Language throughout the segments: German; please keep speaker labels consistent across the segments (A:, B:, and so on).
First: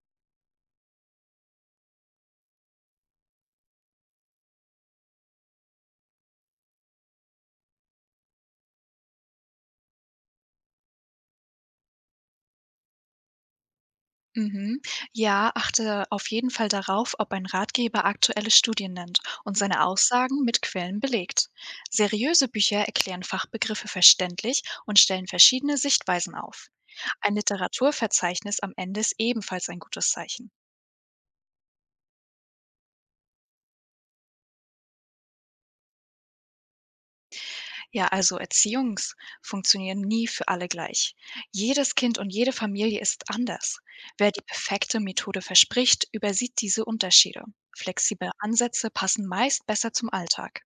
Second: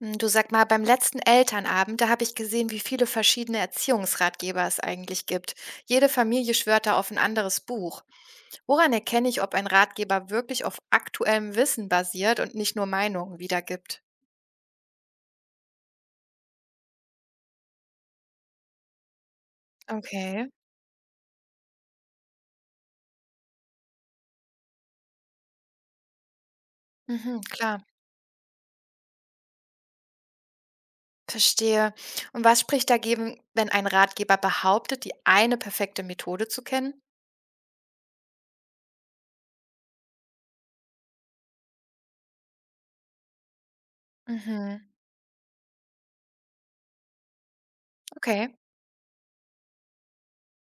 A: Du, sag mal, beim letzten Elternabend, da habe ich gesehen, wie viele verschiedene Erziehungsratgeber es eigentlich gibt. Jede Familie schwört da auf ein anderes Buch. Woran erkenne ich, ob ein Ratgeber wirklich auf aktuellem Wissen basiert und nicht nur Meinungen wiedergibt?
B: Mhm. Ja, achte auf jeden Fall darauf, ob ein Ratgeber aktuelle Studien nennt und seine Aussagen
A: Okay.
B: mit Quellen belegt. Seriöse Bücher erklären Fachbegriffe verständlich und stellen verschiedene Sichtweisen auf. Ein
A: Mhm, klar.
B: Literaturverzeichnis am Ende ist ebenfalls ein gutes Zeichen.
A: Verstehe. Und was spricht dagegen, wenn ein Ratgeber behauptet, die eine perfekte Methode zu kennen?
B: Ja, also Erziehungs funktionieren nie für alle gleich. Jedes Kind und jede Familie ist anders. Wer die
A: Mhm,
B: perfekte Methode verspricht, übersieht diese Unterschiede. Flexible
A: okay.
B: Ansätze passen meist besser zum Alltag.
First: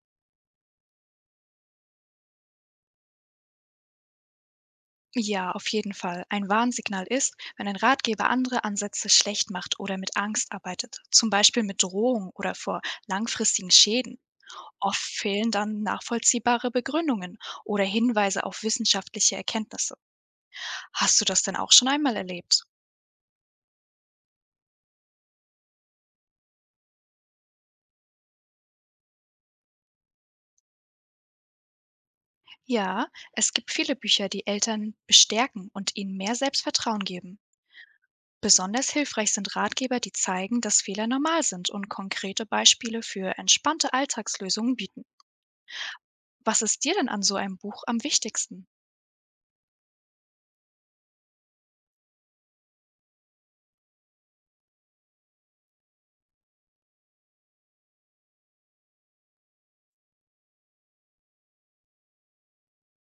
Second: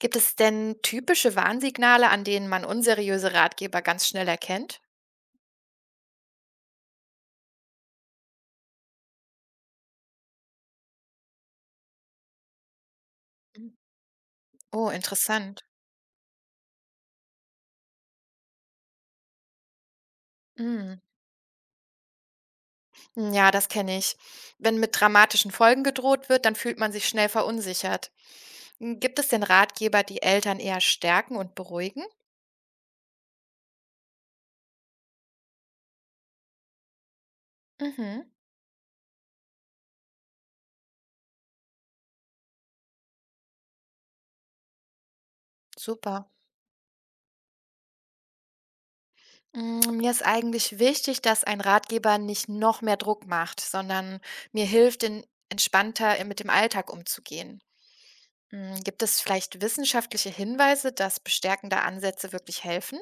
A: Gibt es denn typische Warnsignale, an denen man unseriöse Ratgeber ganz schnell erkennt?
B: Ja, auf jeden Fall. Ein Warnsignal ist, wenn ein Ratgeber andere Ansätze schlecht macht oder mit Angst arbeitet, zum Beispiel mit Drohung oder vor langfristigen
A: Mhm.
B: Schäden.
A: Oh,
B: Oft fehlen
A: interessant.
B: dann nachvollziehbare Begründungen oder Hinweise auf wissenschaftliche Erkenntnisse.
A: Mhm.
B: Hast du das denn auch schon einmal erlebt?
A: Ja, das kenne ich. Wenn mit dramatischen Folgen gedroht wird, dann fühlt man sich schnell verunsichert. Gibt es denn Ratgeber, die Eltern eher stärken und beruhigen?
B: Ja, es gibt viele Bücher, die Eltern bestärken und ihnen mehr Selbstvertrauen geben.
A: Mhm.
B: Besonders hilfreich sind Ratgeber, die zeigen, dass Fehler normal sind und konkrete Beispiele für entspannte Alltagslösungen bieten.
A: Super.
B: Was ist dir denn an so einem Buch am wichtigsten?
A: Mir ist eigentlich wichtig, dass ein Ratgeber nicht noch mehr Druck macht, sondern mir hilft, in, entspannter mit dem Alltag umzugehen. Gibt es vielleicht wissenschaftliche Hinweise, dass bestärkende Ansätze wirklich helfen?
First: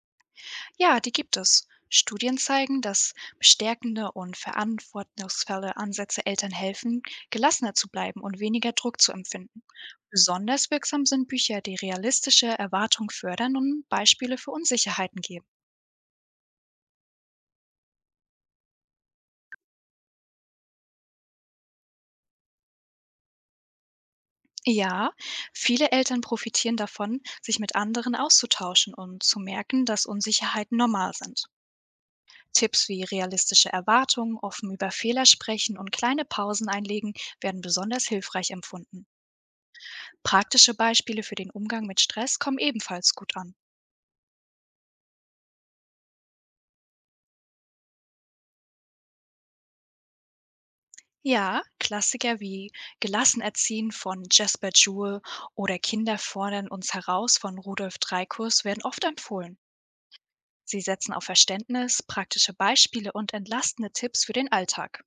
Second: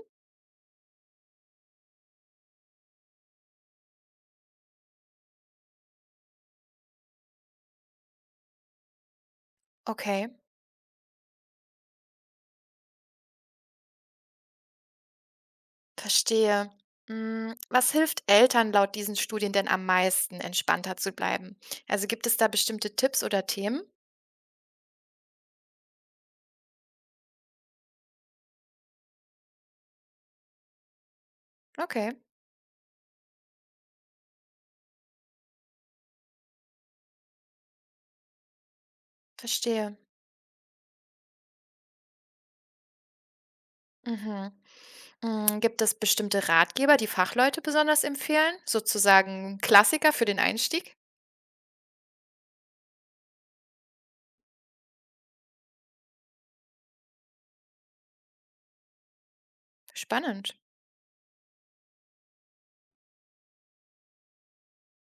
B: Ja, die gibt es. Studien zeigen, dass bestärkende und verantwortungsvolle Ansätze Eltern helfen, gelassener zu bleiben und weniger Druck zu empfinden.
A: Okay.
B: Besonders wirksam sind Bücher, die realistische Erwartungen fördern und Beispiele für Unsicherheiten geben.
A: Verstehe. Was hilft Eltern laut diesen Studien denn am meisten, entspannter zu bleiben? Also gibt es da bestimmte Tipps oder Themen?
B: Ja, viele Eltern profitieren davon, sich mit anderen auszutauschen und zu merken, dass Unsicherheiten normal sind.
A: Okay,
B: Tipps wie realistische Erwartungen, offen über Fehler sprechen und kleine Pausen einlegen werden besonders hilfreich empfunden.
A: verstehe.
B: Praktische Beispiele für den Umgang mit Stress kommen ebenfalls gut an.
A: Mhm. Gibt es bestimmte Ratgeber, die Fachleute besonders empfehlen? Sozusagen Klassiker für den Einstieg?
B: Ja, Klassiker wie Gelassen erziehen von Jasper Jewell oder Kinder fordern uns heraus von Rudolf Dreikurs werden oft empfohlen.
A: Spannend.
B: Sie setzen auf Verständnis, praktische Beispiele und entlastende Tipps für den Alltag.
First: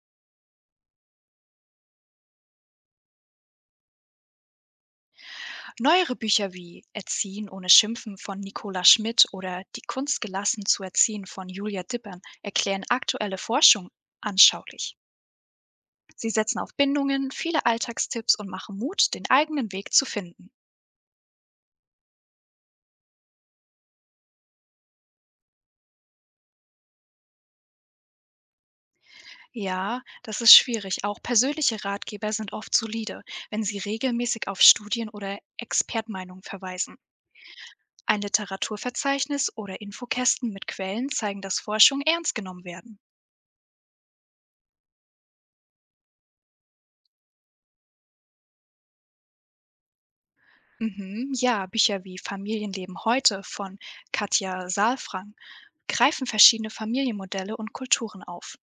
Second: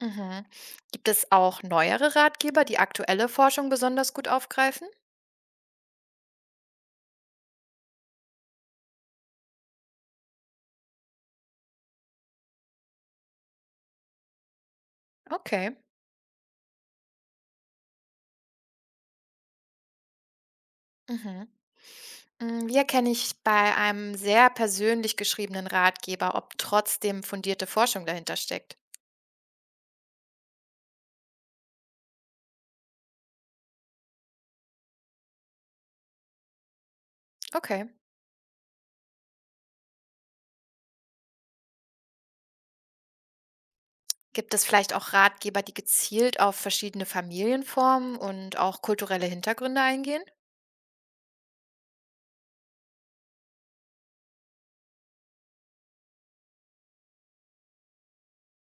A: Mhm. Gibt es auch neuere Ratgeber, die aktuelle Forschung besonders gut aufgreifen?
B: Neuere Bücher wie Erziehen ohne Schimpfen von Nicola Schmidt oder Die Kunst gelassen zu erziehen von Julia Dippern erklären aktuelle Forschung anschaulich.
A: Okay.
B: Sie setzen auf Bindungen, viele Alltagstipps und machen Mut, den eigenen Weg zu finden.
A: Mhm. Hier kenne ich bei einem sehr persönlich geschriebenen Ratgeber, ob trotzdem fundierte Forschung dahinter steckt.
B: Ja, das ist schwierig. Auch persönliche Ratgeber sind oft solide, wenn sie regelmäßig auf Studien oder Expertmeinungen verweisen.
A: Okay.
B: Ein Literaturverzeichnis oder Infokästen mit Quellen zeigen, dass Forschung ernst genommen werden.
A: Gibt es vielleicht auch Ratgeber, die gezielt auf verschiedene Familienformen und auch kulturelle Hintergründe eingehen?
B: Mhm. Ja, Bücher wie Familienleben heute von Katja Saalfrank greifen verschiedene Familienmodelle und Kulturen auf.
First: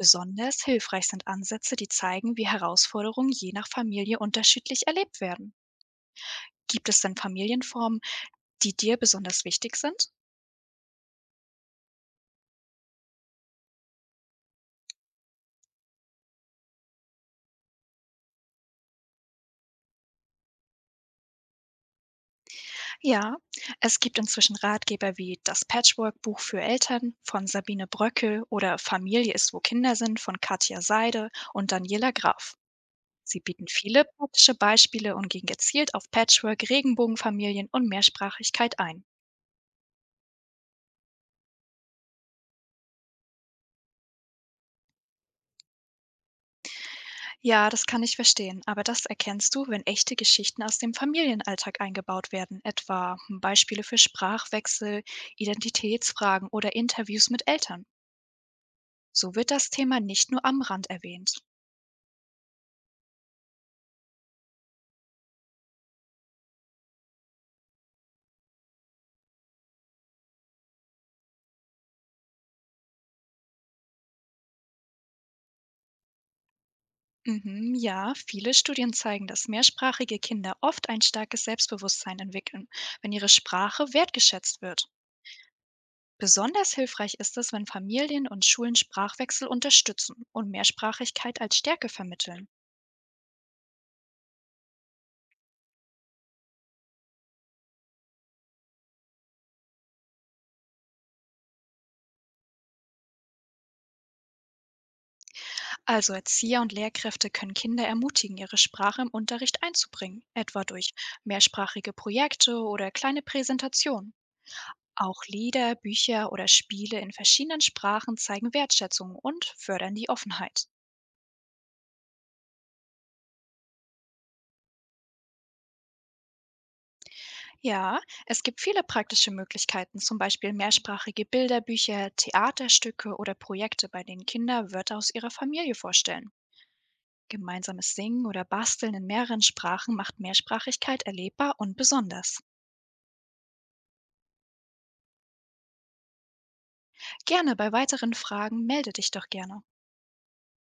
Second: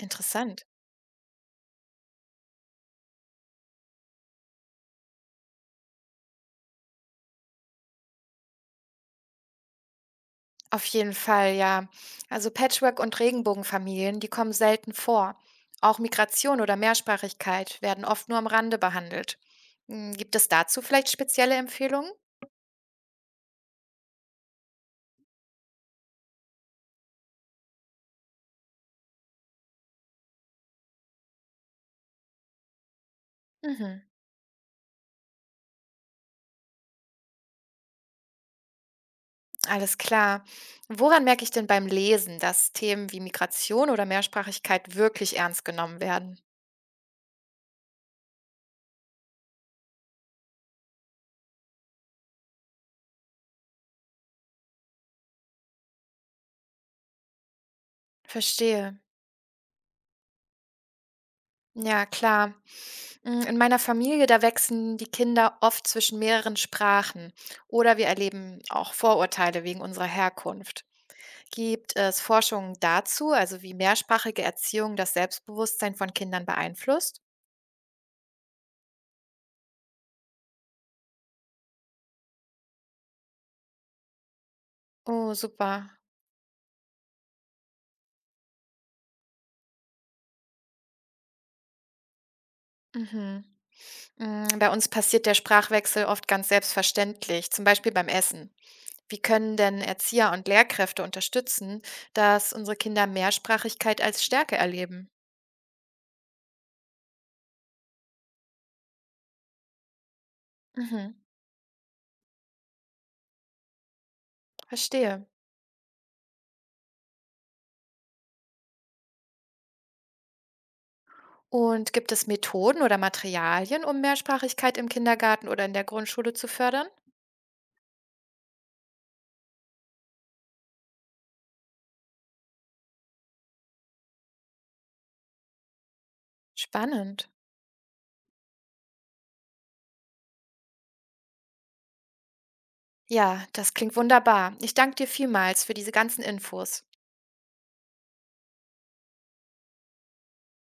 A: Interessant.
B: hilfreich sind Ansätze, die zeigen, wie Herausforderungen je nach Familie unterschiedlich erlebt werden. Gibt es denn Familienformen, die dir besonders wichtig sind?
A: Auf jeden Fall, ja. Also Patchwork- und Regenbogenfamilien, die kommen selten vor. Auch Migration oder Mehrsprachigkeit werden oft nur am Rande behandelt. Gibt es dazu vielleicht spezielle Empfehlungen?
B: Ja, es gibt inzwischen Ratgeber wie Das Patchwork-Buch für Eltern von Sabine Bröckel oder Familie ist, wo Kinder sind von Katja Seide und Daniela Graf. Sie bieten
A: Mhm.
B: viele praktische Beispiele und gehen gezielt auf Patchwork, Regenbogenfamilien und Mehrsprachigkeit ein.
A: Alles klar. Woran merke ich denn beim Lesen, dass Themen wie Migration oder Mehrsprachigkeit wirklich ernst genommen werden?
B: Ja, das kann ich verstehen, aber das erkennst du, wenn echte Geschichten aus dem Familienalltag eingebaut werden, etwa Beispiele für Sprachwechsel, Identitätsfragen oder Interviews mit Eltern.
A: Verstehe.
B: So wird das Thema nicht nur am Rand erwähnt.
A: Ja, klar. Mm, in meiner Familie, da wechseln die Kinder oft zwischen mehreren Sprachen oder wir erleben auch Vorurteile wegen unserer Herkunft. Gibt es Forschungen dazu, also wie mehrsprachige Erziehung das Selbstbewusstsein von Kindern beeinflusst?
B: Mhm, ja, viele Studien zeigen, dass mehrsprachige Kinder oft ein starkes Selbstbewusstsein entwickeln, wenn ihre Sprache wertgeschätzt wird.
A: Oh, super.
B: Besonders hilfreich ist es, wenn Familien und Schulen Sprachwechsel unterstützen und Mehrsprachigkeit als Stärke vermitteln.
A: Mhm. Mm, bei uns passiert der Sprachwechsel oft ganz selbstverständlich, zum Beispiel beim Essen. Wie können denn Erzieher und Lehrkräfte unterstützen, dass unsere Kinder Mehrsprachigkeit als Stärke erleben?
B: Also Erzieher und Lehrkräfte können Kinder ermutigen, ihre Sprache im Unterricht einzubringen, etwa durch
A: Mhm,
B: mehrsprachige Projekte oder kleine Präsentationen. Auch
A: verstehe.
B: Lieder, Bücher oder Spiele in verschiedenen Sprachen zeigen Wertschätzung und fördern die Offenheit.
A: Und gibt es Methoden oder Materialien, um Mehrsprachigkeit im Kindergarten oder in der Grundschule zu fördern?
B: Ja, es gibt viele praktische Möglichkeiten, zum Beispiel mehrsprachige Bilderbücher, Theaterstücke oder Projekte, bei denen Kinder Wörter aus ihrer Familie vorstellen.
A: Spannend.
B: Gemeinsames Singen oder Basteln in mehreren Sprachen macht Mehrsprachigkeit erlebbar und besonders.
A: Ja, das klingt wunderbar. Ich danke dir vielmals für diese ganzen Infos.
B: Gerne bei weiteren Fragen melde dich doch gerne.